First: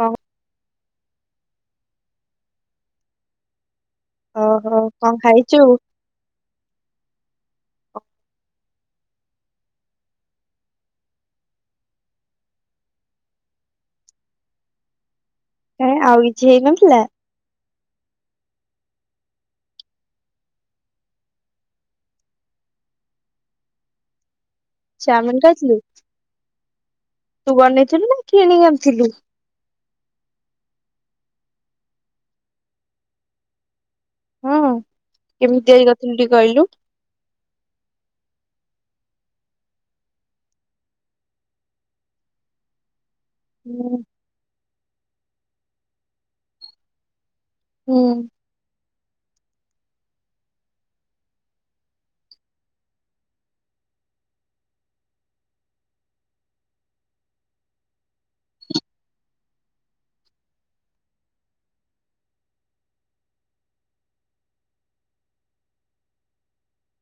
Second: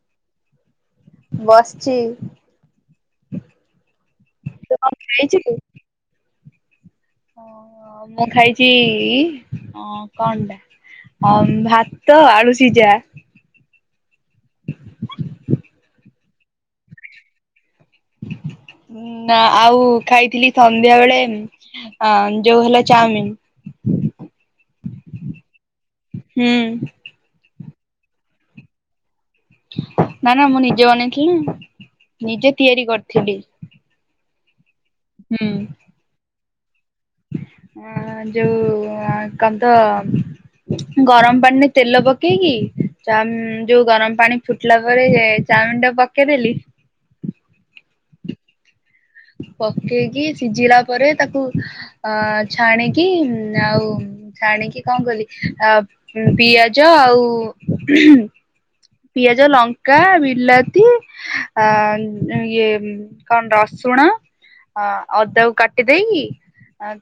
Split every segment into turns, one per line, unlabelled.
ହୋଉ।
ବସିଛି।
ଓହୋ କଣ ଖାଇଛୁ?
ଓ ମୁଁ ଖାଇଛି ଅ କଣ ଟା? ଅମ୍ ଭାତ ଆଳୁ ସିଜା।
ଏଁ ଆଉ କିଛି ହେଇ ନଥିଲା?
ହ ନା ଆଉ ଖାଇଥିଲି ସନ୍ଧ୍ୟା ବେଳେ ଆଁ ଯୋଉ ହେଲା ଚାଉମିନ୍। ହୁଁ
ଚାଉମିନ ଖାଇଥିଲୁ।
ହୁଁ।
ତୁ ବନେଇ ଥିଲୁ ନା କିଣି ଆଣିଥିଲୁ?
ନା ନା ମୁଁ ନିଜେ ବନେଇଥିଲି ନିଜେ ତିଆରି କରିଥିଲି।
ହଁ କେମିତି ତିଆରି କରିଥିଲୁ ଟିକେ କହିଲୁ?
ଅ ଯୋଉଁ କଣ ତ ଗରମ ପାଣିରେ ତେଲ ପକେଇକି ଚାଉ ଯୋଉଁ
ହୁଁ
ଗରମ ପାଣି ଫୁଟିଲା ପରେ ଚାଉମିନ ଟା ପକେଇଦେଲି।
ହୁଁ।
ପକେଇକି ସିଝିଲା ପରେ ତାକୁ ଅ ଛାଣିକି ଆଉ ଛାଣିକି କଣ କଲି ଆ ପିଆଜ ଆଉ ପିଆଜ ଲଙ୍କା ବିଲାତି ଆ ଇଏ କଣ ରସ ଶୁଣ ଅଦାକୁ କାଟି ଦେଇକି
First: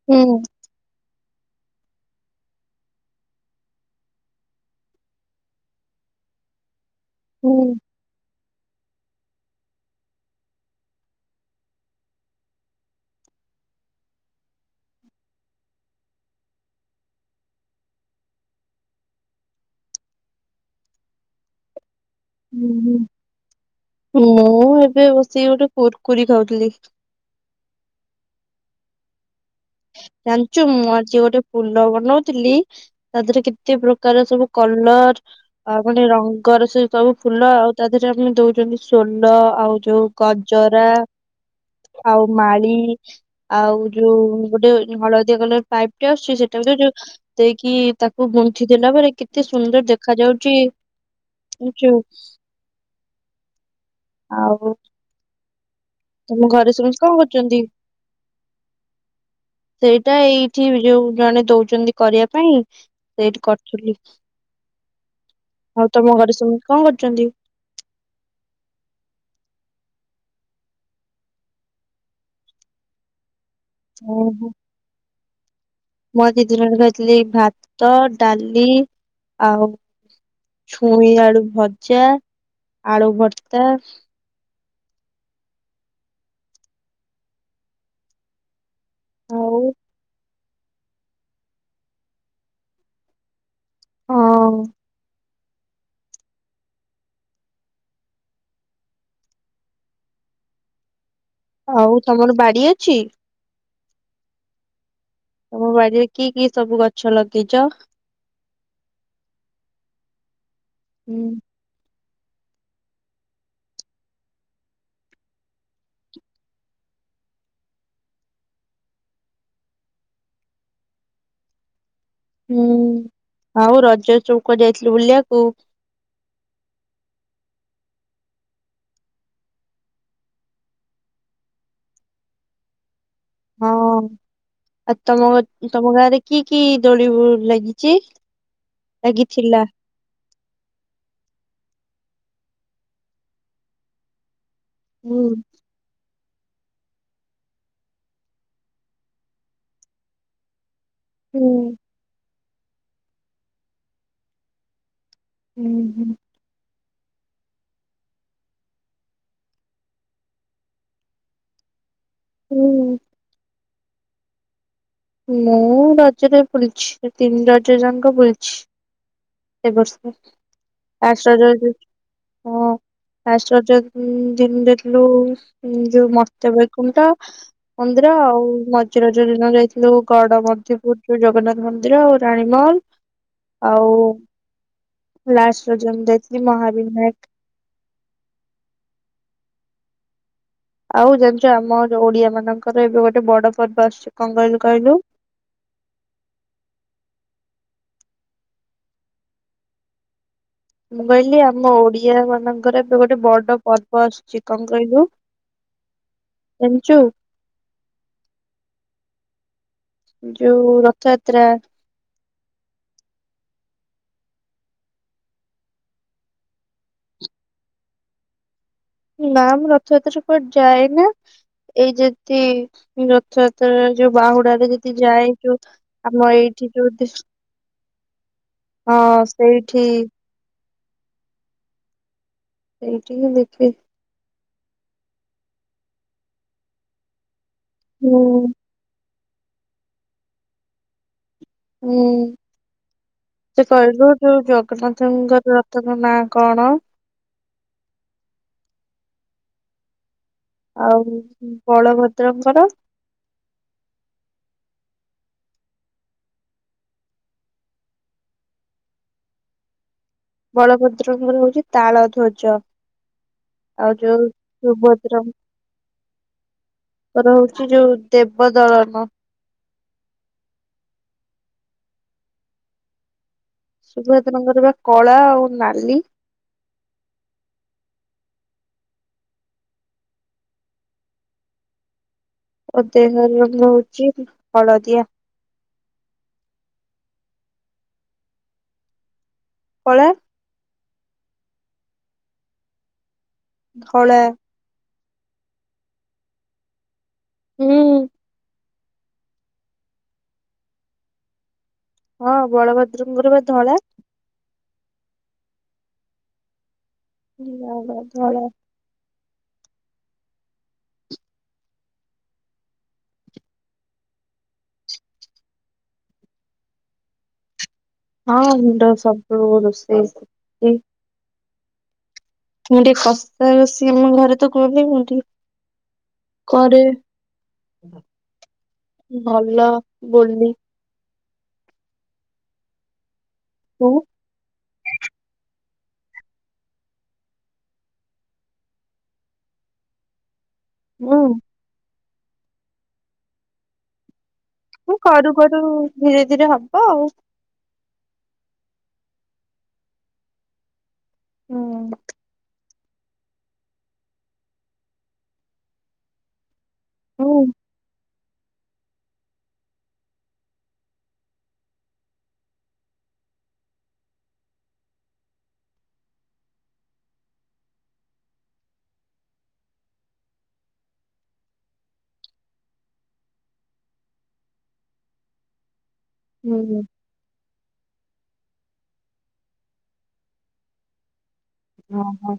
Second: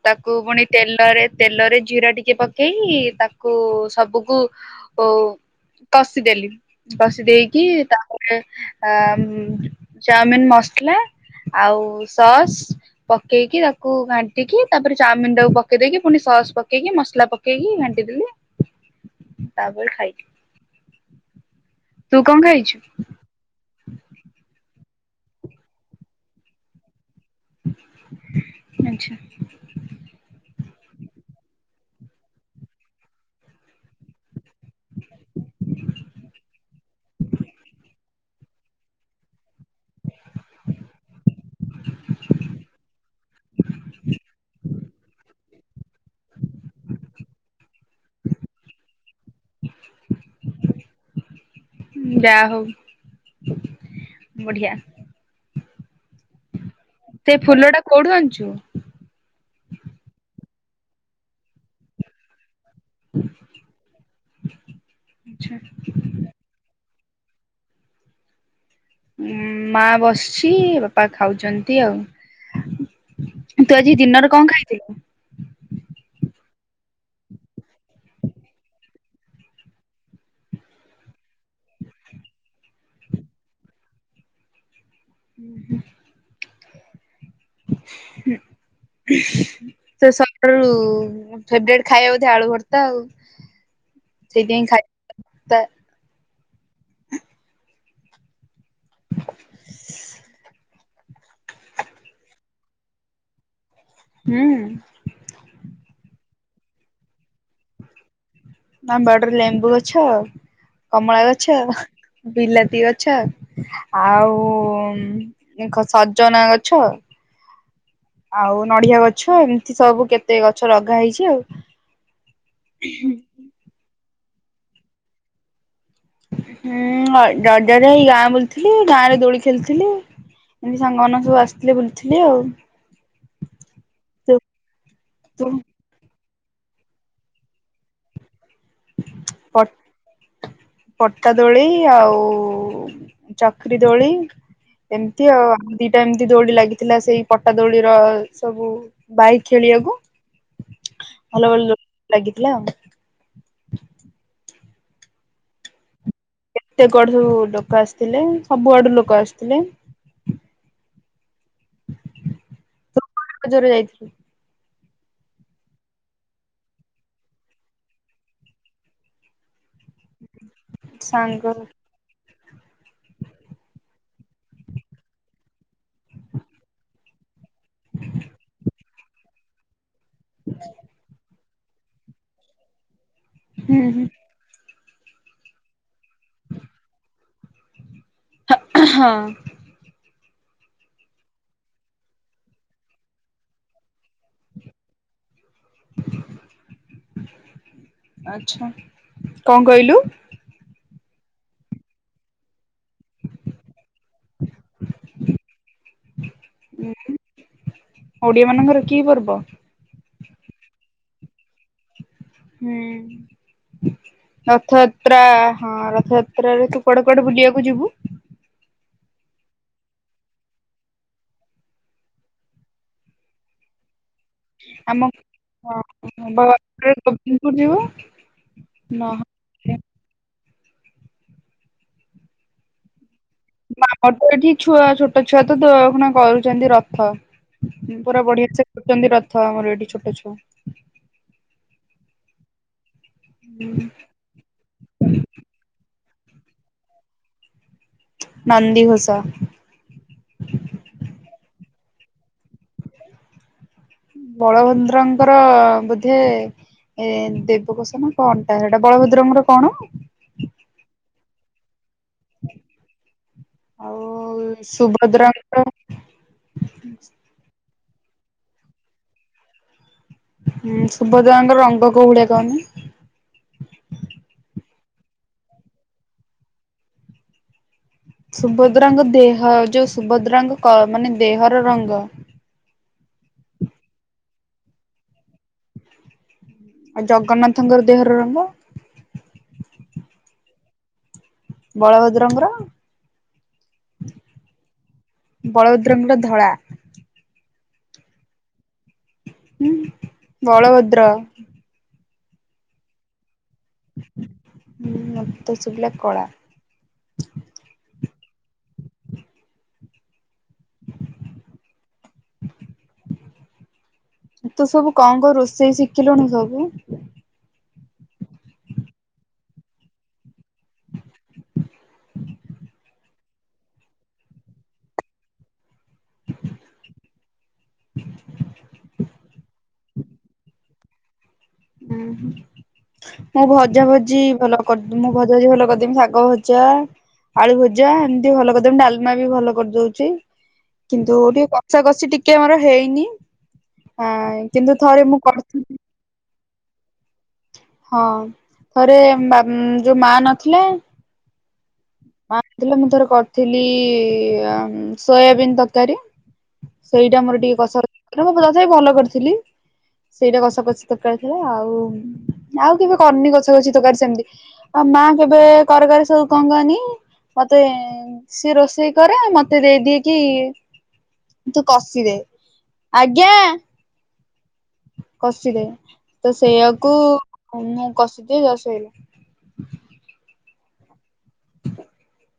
ହୁଁ
ତାକୁ ପୁଣି ତେଲରେ ତେଲରେ ଜିରା ଟିକେ ପକେଇ ତାକୁ ସବୁକୁ ଓ କଷିଦେଲି କଷି
ହୁଁ
ଦେଇକି ତାପରେ ଆ ଚାଉମିନ ମସଲା ଆଉ ସସ୍ ପକେଇକି ତାକୁ ଘାଣ୍ଟିକି ତାପରେ ଚାଉମିନ ଟାକୁ ପକେଇ ଦେଇକି ପୁଣି ସସ ପକେଇକି ମସଲା ପକେଇକି ଘାଣ୍ଟି ଦେଲି। ତାପରେ ଖାଇଲି। ତୁ କଣ
ହଁ
ଖାଇଛୁ
ହଁ ମୁଁ ଏବେ ଏବେ ବସିକି ଗୋଟେ କୁର୍କୁୀ ଖାଉଥିଲି।
ଆଛା।
ଜାଣିଛୁ ମୁଁ ଆଜି ଗୋଟେ ଫୁଲ ବନଉଥିଲି ତା ଦେହରେ କେତେ ପ୍ରକାର ସବୁ କଲର ଆଉ [unintelligible] ରଙ୍ଗରେ ସେ ସବୁ ଫୁଲ ଆଉ ତା ଦେହରେ ଆମ ଦଉଛନ୍ତି ସୋଲ ଆଉ ଯୋଉଁ ଗଜରା ଆଉ ମାଳି ଆଉ ଯୋଉଁ ଗୋଟେ ହଳଦିଆ କଲର ପାଇପ ଟା ଆସୁଛି ସେଟା ଦୋଉଚୁ ଦେଇକି ତାକୁ ଗୁନ୍ଠି ଦେଲା ପରେ କେତେ ସୁନ୍ଦର ଦେଖା ଯାଉଛି।
ହଁ।
ଆଛା।
ବଢ଼ିଆ।
ତମ ଘରେ ସମସ୍ତେ କଣ କରୁଛନ୍ତି?
ଫୁଲ ଟା କୋଉଠୁ ଆଣିଛୁ
ସେଇଟା ଏଇ ଏଠି ଯୋଉଁ ଜଣେ ଦଉଛନ୍ତି କରିବା ପାଇଁ ସେଇଠି କରିଥିଲି
ଆଛା
ଆଉ ତମ ଘରେ ସବୁ କଣ କର ଚନ୍ତି।
ଉ ମା ବସିଛି ବାପା ଖାଉଛନ୍ତି ଆଉ। ତୁ ଆଜି ଦିନରେ
ଓହୋ
କଣ ଖାଇଥିଲୁ?
ମୁଁ ଆଜି ଦିନରେ ଖାଇଥିଲି ଭାତ ଡାଲି ଆଉ ଛୁଇଁଆଳୁ ଭଜା ଆଳୁ ଭର୍ତ୍ତା।
ହୁଁ ହ।
ଆଉ
ସ। ଫେବ୍ରେଟ ଖାଇବା ବୋଧେ ଆଳୁ ଭର୍ତ୍ତା ଆଉ
ହଁ
ସେଇଥିପାଇଁ ଖାଇବା ତ
ଆଉ ତମର ବାଡ଼ି ଅଛି?
ହୁଁ।
ତମ ବାଡିରେ କି କି ସବୁ ଗଛ ଲଗେଇଚ?
ନା ବାଡିରେ ଲେମ୍ବୁ ଗଛ କମଳା
ହୁଁ
ଗଛ। ବିଲାତି ଗଛ ଆଉ ଖ ସଜନା ଗଛ। ଆଉ ନଡ଼ିଆ ଗଛ ଏମିତି ସବୁ କେତେ ଗଛ ଲଗା ହେଇଛି ଆଉ।
ହୁଁ ଆଉ ରଜ ଚୌକ ଯାଇଥିଲୁ ବୁଲିବାକୁ?
ହୁଁ ର ଜଜ ରେ ଗାଁ ବୁଲଥିଲି ଗାଁରେ ଦୋଳି ଖେଳିଥିଲି। ଏମତି ସାଙ୍ଗ ମାନେ ସବୁ ଆସିଥିଲେ ବୁଲଥିଲି ଆଉ।
ହଁ
ତୁ
ଆଉ ତମ
ତୁ
ତମ ଗାଁରେ କି କି ଦୋଳିିବୁ ଲାଗିଚି?
ପର୍ ପଟା ଦୋଳି ଆଉ ଉ ଚକ୍ରି ଦୋଳି
ହୁଁ
ଏମତି ଆଉ ଆମ ଦିଟା ଏମତି। ଦଉଡି ଲାଗିଥିଲା ସେଇ ପଟା ଦୋଳିର ସବୁ ବାହି ଖେଳିବାକୁ। ଭଲ
ହୁଁ
ଭଲ ଲାଗିଥିଲା ଆଉ।
ଉଁ ହୁଁ।
ତେ କୁଆଡୁ ସବୁ ଲୋକ ଆସିଥିଲେ ସବୁଆଡୁ ଲୋକ ଆସିଥିଲେ।
ହୁଁ।
ଜରରେ ଯାଇଥିଲି।
ମୁଁ ରଜରେ ବୁଲିଛି ତିନି ରଜ ଯାଙ୍କ ବୁଲିଛି। ଏବର୍ଷ ଆସ
ସାଙ୍ଗ
ଯାଇକି। ଫାଷ୍ଟ ରଜ ଦିନ୍ ଯାଇଥିଲୁ ଯୋଉ ମର୍ତ୍ତ୍ୟ ବଇକୁଣ୍ଟ। ମନ୍ଦିର ଆଉ ମଝି ରଜ ଦିନ ଯାଇଥିଲୁ ଗଡମଧୁପୁର ଯୋଉ ଜଗନ୍ନାଥ ମନ୍ଦିର ଆଉ ରାଣୀ ମହଲ
ହୁଁ
ଆଉ
ହୁଁ
ଲାଷ୍ଟ ରଜ ଦିନ ଯାଇଥିଲି ମହାବିିନାୟକ।
ହଁ ଏ ହଁ।
ଆଉ ଜାଣିଚୁ ଆମ ଯୋଉ ଓଡ଼ିଆ ମାନଙ୍କର ଏବେ ଗୋଟେ ବଡ ପର୍ବ ଆସୁଚି କଣ କହିଲୁ କହିଲୁ
ଆଛା କଣ କହିଲୁ?
ମୁଁ କହିଲି ଆମ ଓଡିଆ ମାନଙ୍କର ଏବେ ଗୋଟେ ବଡ ପର୍। ବସ୍ ଚି କଣ କହିଲୁ? ଜାଣିଛୁ
ଓଡିଆ ମାନଙ୍କର କି ପର୍ବ?
ଯୋଉ ରଥଯାତ୍ରା।
ହୁଁ। ରଥଯାତ୍ରା ହଁ ରଥଯାତ୍ରାରେ, ତୁ କୁଆଡେ କୁଆଡେ ବୁଲିବାକୁ ଯିବୁ?
ନା ମୁଁ ରଥଯାତ୍ରାରେ କୁଆଡେ ଯାଏନା। ଏଇ ଯେଦି ରଥଯାତ୍ରାରେ ଯୋଉ ବାହୁଡା ରେ ଯେଦି
ଆମ
ଯାଏ ଯୋଉ ଆମ
ହଁ
ଏଇଠି ଯୋଉ ଦିସ୍
ଗୋବିନ୍ଦପୁର ଯିବୁ
ହଁ
ନହ
ସେଇଠି। ସେଇଠି ହିଁ ଦେଖେ।
ଆମର ତ ଏଠି ଛୁଆ ଛୋଟ ଛୁଆ ତ ଦେଏଖୁନା କରୁଚନ୍ତି ରଥ
ହୁଁ
ପୁରା ବଢିଆ ସେ କରୁଚନ୍ତି ର ଥ ଆମର ଏଠି ଛୋଟ ଛୁଆ।
ହୁଁ ସେ କହିଲୁ ଯୋଉ ଜଗନ୍ନାଥଙ୍କର ରଥର ନାଁ। କଣ?
ନନ୍ଦିଘୋଷ।
ଆଉ ବଳଭଦ୍ରଙ୍କର?
ବଳଭଦ୍ରଙ୍କର ବୋଧେ ଏ ଦେବକୋଷ ନା କଣଟା ସେଇଟା ବଳଭଦ୍ରଙ୍କର କଣ?
ବଳଭଦ୍ରଙ୍କର ହଉଚି ତାଳଧ୍ୱଜ ଆଉ ଯୋଉ ସୁଭଦ୍ରା?
ସୁଭଦ୍ରାଙ୍କର
ରହୁଚି ଯୋଉ ଦେବଦଳନ।
ହୁଁ ସୁଭଦ୍ରାଙ୍କର ରଙ୍ଗ କୋଉଭଳିଆ କହନି?
ସୁଭଦ୍ରଙ୍କର ବା କଳା ଆଉ ନାଲି।
ସୁଭଦ୍ରାଙ୍କ ଦେହ ଯୋଉ ସୁଭଦ୍ରାଙ୍କ କ ମାନେ ଦେହର ରଙ୍ଗ?
ଓ ଦେହର ରଙ୍ଗ ହଉଚି ଉଁ ହଳଦିଆ।
ଆଉ ଜଗନ୍ନାଥଙ୍କର ଦେହର ରଙ୍ଗ?
କଳା।
ବଳଭଦ୍ରଙ୍କର?
ଧଳା।
ବଳଭଦ୍ରଙ୍କର ଧଳା।
ହୁଁ।
ହୁଁ ବଳଭଦ୍ର।
ହଁ ବଳଭଦ୍ରଙ୍କର ବା ଧଳା।
ମତ ଶୁବିଲା କଳା।
ନା ନା ଧଳା।
ତୁ ସବୁ କଣ କ ରୋଷେଇ ଶିଖିଲୁଣି ସବୁ?
ହଁଣ୍ଡ ସବୁ ରୋଷେଇ ଶିଖିଚି। ମୁଁ ଟିକେ କସା ରୋଷେଇ ଆମ ଘରେ ତ କୁହନ୍ତିି ମୁଁ ଟିକେ କରେ। ଭଲ ବୋଲି।
ହୁଁ ମୁଁ ଭଜା
ତୁ
ଭଜି ଭଲ କରି ମୁଁ ଭଜା ଭଜି ଭଲ କରିଦି ମୁ ଶାଗ ଭଜା, ଆଳୁ ଭଜା ଏମିତି ଭଲ କରିଦେମି ଡାଲମା ବି ଭଲ କରିଦଉଛି। କିନ୍ତୁ
ମୁଁ
ଟିକେ କଷା କଷି ଟିକେ ଆମର ହେଇନି ଆ କିନ୍ତୁ ଥରେ ମୁଁ କରିଥିଲି।
ଧିରେ ହବ ଆଉ।
ହଁ ଥରେ ଯୋଉ ମା ନଥିଲା
ହୁଁ।
ମା ନ ଥିଲା ମୁଁ ଥରେ କରିଥିଲି ସୋୟାବିନ୍ ତରକାରୀ। ସେଇଟା ମୋର
ହୁଁ
ଟିକେ କସ କ ମୁଁ ତଥାପି ଭଲ କରିଥିଲି। ସେଇଟା କସର କଷି ତରକାରୀ ଥିଲା ଆଉ ଆଉ କେବେ କରନି କସା କଷି ତରକାରୀ ସେମିତି। ମା କେବେ କର କରି ସବୁ ଙ୍କ କନି ମତେ ସିଏ ରୋଷେଇ କରେ ମତେ ଦେଇ ଦିଏ କି ତୁ କସିଦେ ଆଜ୍ଞା। କସିିଦେ। ତ
ହୁଁ।
ସେଇଆକୁ ମୁଁ କସି ଦସେଇଲା।
ହ ହ।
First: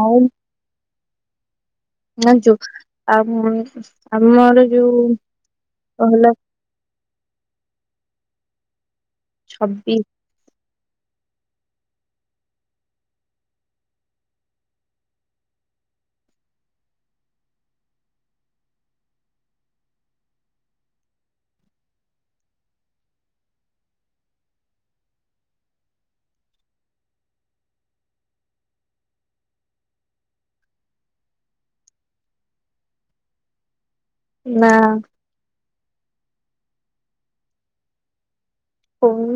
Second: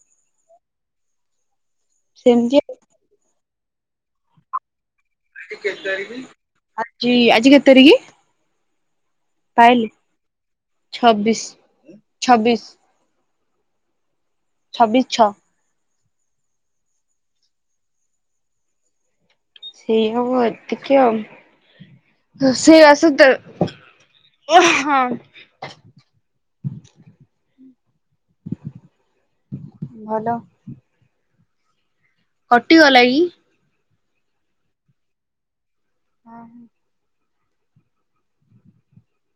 ହଉ ଜାଣିଛୁ
ସେମିତି ଆଉ।
ଆଉ ଆମର ଯୋଉ ହେଲା
ଆଜି ଆଜି କେତେ ତାରିଖ? ପାଇଲି
ଛବି
ଛବିଶ ଛବିଶ। ଛବିଶ ଛଅ। ସେଇ ହବ ଏତିକିଆଉ। ସେଇ ଆସେ ତ [unintelligible] ହଁ। ହୁଁ [unintelligible] ଭଲ। କଟିଗଲା କି?
ନାଁ।
ହଁ।
ହଉ।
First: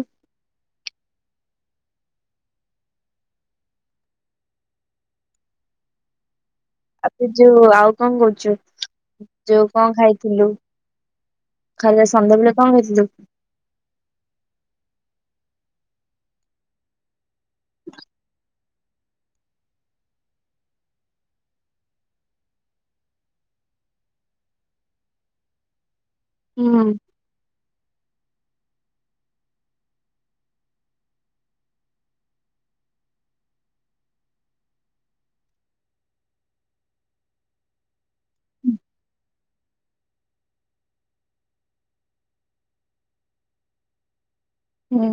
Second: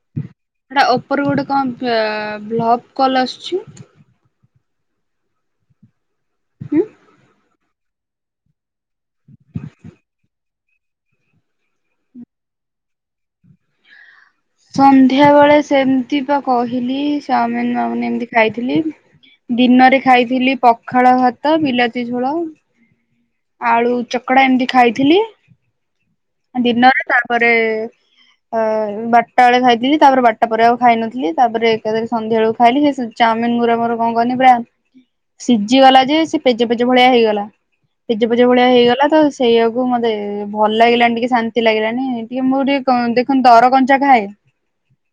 ସେଟା ଉପର ଗୋଟେ କଣ ଅ ବ୍ଲକ୍ କଲ ଆସୁଛି? ହୁଁ।
ଆବେ ଯୋଉ ଆଉ କଣ କରୁଛୁ ଯୋଉ କଣ ଖାଇଥିଲୁ? ଖାଇବା ସନ୍ଧ୍ୟାବେଳେ କଣ ଖାଇଥିଲୁ?
ସନ୍ଧ୍ୟା ବେଳେ ସେମିତି ବା କହିଲି ଚାଉମିିନ ବାଉମିନ ଏମିତି ଖାଇଥିଲି। ଦିନରେ ଖାଇଥିଲି ପଖାଳ ଭାତ ବିଲାତି ଝୋଳ। ଆଳୁ ଚକଡା ଏମିତି ଖାଇଥିଲି।
ହୁଁ
ଦିନରେ ତାପରେ ଅ ବାରଟାବେଳେ ଖାଇଥିଲି ତାପରେ ବାରଟା ପରେ ଆଉ ଖାଇନଥିଲି ତାପରେ ଏକାଥରେ ସନ୍ଧ୍ୟାବେଳକୁ ଖାଇଲି। ସେ ଚା ଚାଉମିିନ ଗୁରା ମୋର କଣ କହନି ପୁରା ସିଝିଗଲାଜେ ସେ ପେଜ ପେଜ ଭଳିଆ ହେଇଗଲା ପେଜ ପେଜ ଭଳିଆ ହେଇଗଲା ତ ସେଇଆକୁ ମତେ ଭଲ ଲାଗିଲାନି ଟିକେ ଶାନ୍ତି ଲାଗିଲାନି ଟିକେ ମୋର ଟିକେ ଦେଖିନୁ ଦର କଞ୍ଚା ଖାଏ।
ହୁଁ।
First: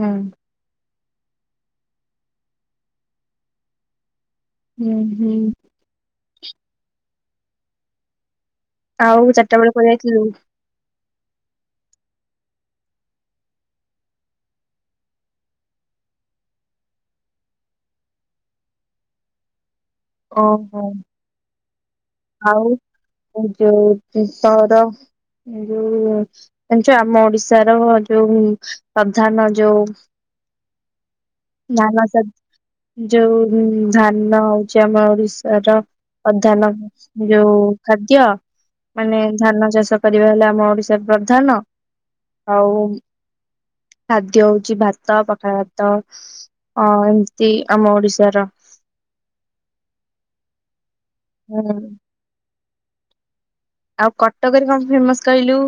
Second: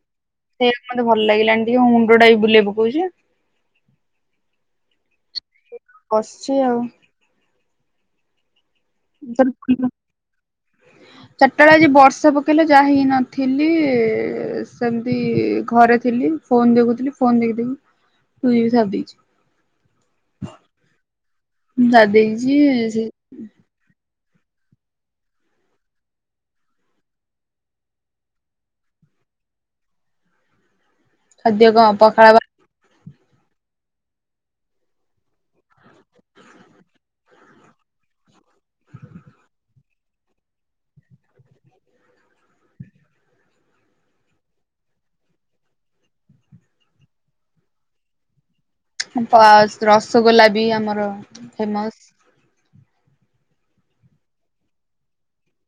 ମତେ ସେଇଆକୁ ଭଲ ଭଲଲାଗିଲାନି ଟିକେ ମୋ ମୁଣ୍ଡ ଟା ବି ବୁଲେଇ ପକଉଛି
ହୁଁ। ହୁଁ
ବସଛି ଆଉ।
ଆଉ ଚାରିଟା ବେଳେ କୁଆଡେ
[unintelligible] ଚାରିଟାବେଳେ
ଯାଇଥିଲୁ?
ଆଜି ବର୍ଷା ବର୍ଷା ପକେଇଲା ଯହିଁନଥିଲି ସେମିତି ଘରେ ଥିଲି ଫୋନ୍ ଦେଖୁଥିଲି। ଫୋନ ଦେଖି ଦେଖି ଟୁ ଜିବି ସାରିଦେଇଛି।
ଓହୋ
ସାରି ଦେଇଛି
ଆଉ
ସେ
ଯୋଉ ତୋର ଯୋଉ ଜଣିଛୁ ଆମ ଓଡିଶାର ଯୋଉ ପ୍ରଧାନ ଯୋଉ
ଖାଦ୍ୟ କଣ
ଧାନ
ପଖାଳ ବା
ଯୋଉ ଧାନ ହଉଛି ଆମ ଓଡ଼ିଶାର ପ୍ରଧାନ ଯୋଉ ଖାଦ୍ୟ ମାନେ ଧାନ ଚାଷ କରିବା ହେଲେ, ଆମ ଓଡ଼ିଶାର ପ୍ରଧାନ ଆଉ ଖାଦ୍ୟ ହଉଛିି ଭାତ ପଖାଳ ଭାତ ହଁ ଏମିତି ଆମ ଓଡିଶାର।
ରସଗୋଲା ବି ଆମର
ହୁଁ
ଫେମସ
ଆଉ କଟକରେ କଣ ଫେମସ କହିଲୁ?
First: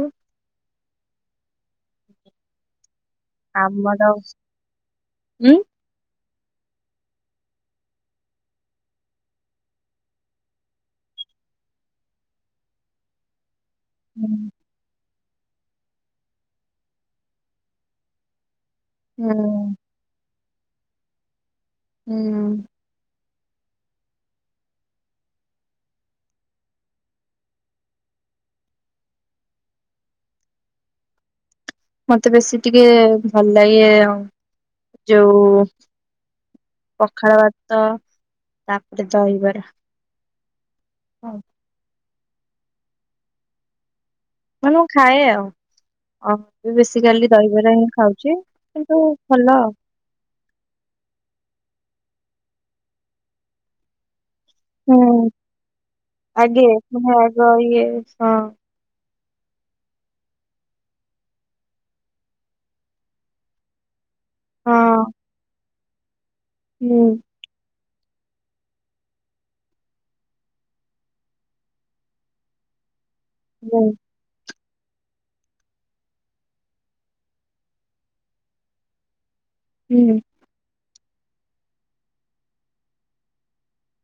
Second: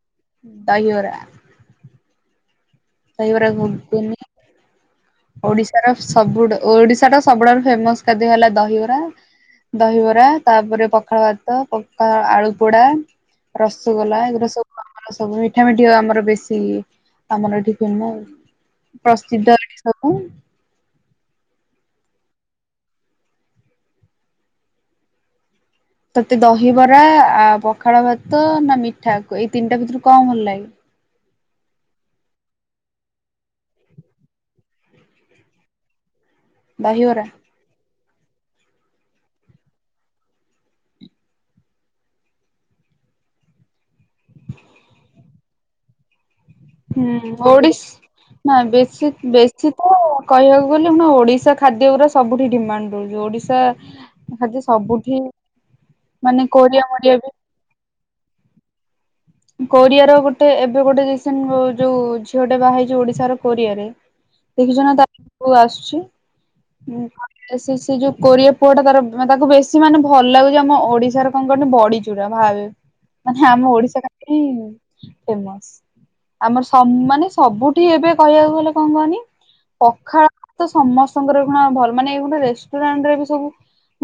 ଦହିବରା। ଦହିବରା
ଆମର
ଘୁଗୁନି
ଉଁ
ଓଡ଼ିଶାର ସବୁଠୁ ଓଡ଼ିଶାର ସବୁଠାରୁ ଫେମସ ଖାଦ୍ୟ ହେଲା ଦହିବରା ଦହିବରା ତାପରେ ପଖାଳ ଭାତ ପକା ଆଳୁ ପୋଡା ରସଗୋଲା ଏଗୁଡା ସବୁ ଆମର ସବୁ ମିଠା ମିଠି ଆମର ବେଶୀ ଆମର ଏଠି ତୁମ ପ୍ରସିଦ୍ଧ
ହୁଁ
ଏସବୁ
ହୁଁ।
ତତେ ଦହିବରା ଆ ପଖାଳ ଭାତ ନା ମିଠା ଏଇ ତିନିଟା ଭିତରୁ କଣ ଭଲ ଲାଗେ?
ମତେ ବେଶୀ ଟିକେ ଭଲ ଲାଗେ ଯୋଉ
ଦହିବରା
ପଖାଳ ଭାତ ତାପରେ ଦହିବରା। ହଁ। ମାନେ ମୁଁ ଖାଏ ଆଉ ଅବି ବେଶିକାଲି
ହୁଁ
ଦହିବରା
ଓଡିଶ
ହିଁ ଖାଉଛି।
ନା
କିନ୍ତୁ
ବେଶୀ
ଭଲ।
ବେଶୀ ତ କହିବାକୁ ଗଲେ ଓଡିଶା ଖାଦ୍ୟ ଗୁରା ସବୁଠି ଡିମାଣ୍ଡ ରହୁଛି ଓଡିଶା ଖାଦ୍ୟ ସବୁଠି
ହୁଁ
ମାନେ
ଆଗେ
କୋରିଆ
ମୁ
ମୋରିଆ ବି
ଆ ଇଏ ହଁ।
କୋରିଆ ର ଗୋଟେ ଏବେ ଗୋଟେ ରିସେଣ୍ଟ ଯୋଉ ଝିଅଟେ ବାହଇଛି ଓଡିଶାର କୋରିଆରେ ଦେଖିଛ
ହଁ
ତା [unintelligible] ଆସୁଛି
ହୁଁ
ସେ ଯୋଉ କରିବା ପୁଅ ଟା ତାର ତାକୁ ବେଶୀ ମାନେ ଭଲ ଲାଗୁଛି, ଆମ ଓଡିଶାର କଣ କହ ନା ବଡିଚୂରା ଭାବେ ମାନେ ଆମ
ହୁଁ
ଓଡିଶା ଫେମୋସ୍ ଆମର ସ ମାନେ ସବୁଠି ଏବେ କହିବାକୁ ଗଲେ କଣ କହନି
ହୁଁ
ପଖାଳ ତ ସମସ୍ତଙ୍କରଣା ଭଲ ମାନେ ଗୋଟେ ରେଷ୍ଟୁରାଣ୍ଟ ରେ ବି ସବୁ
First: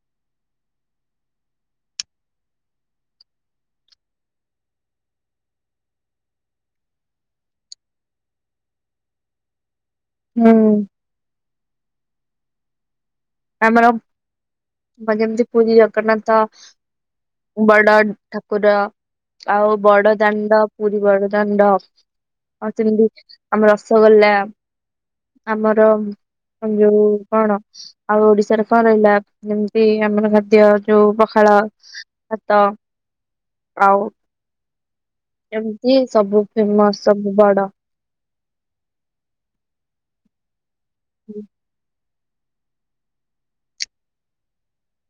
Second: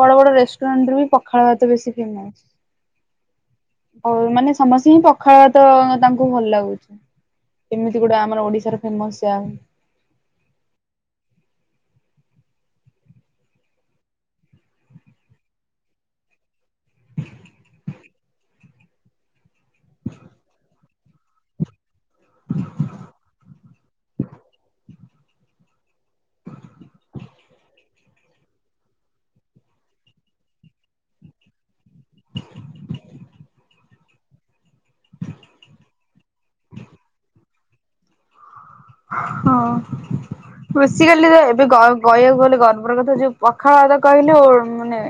ବଡ ବଡ ରେଷ୍ଟୁରାଣ୍ଟରେ ବି ପଖାଳ ଭାତ ବେଶୀ ଫେମସ ହଉ ମାନେ ସମସ୍ତେଙ୍କି ପଖାଳ ଭାତ ତାଙ୍କୁ ଭଲ ଲାଗୁଛି। ଏମିତି ଗୋଟେ ଆମର ଓଡିଶାର ଫେମସ ଚା।
ହୁଁ। ଆମର ଭଯେମିତି ପୁରୀ ଜଗନ୍ନାଥ ବଡ ଠାକୁର ଆଉ ବଡ ଦାଣ୍ଡ ପୁରୀ ବଡ ଦାଣ୍ଡ ଆଉ ସେମିତି ଆମ ରସଗୋଲା ଆମର ଯଉ କଣ ଆଉ ଓଡିଶାରେ କଣ ରହିଲା ଯେମିତି ଆମର ଖାଦ୍ୟ ଯୋଉ ପଖାଳ ଭାତ। ଆଉ। ଏମତି ସବୁ ଫେମସ ସବୁ ବଡ।
ହଁ ଆସିଗଲି ରେ ଏବେ ଘରୁ କହିବାକୁ ଗଲେ ଗର୍ବର କଥା ଯୋଉ ପଖା ତ କହିଲେ ମାନେ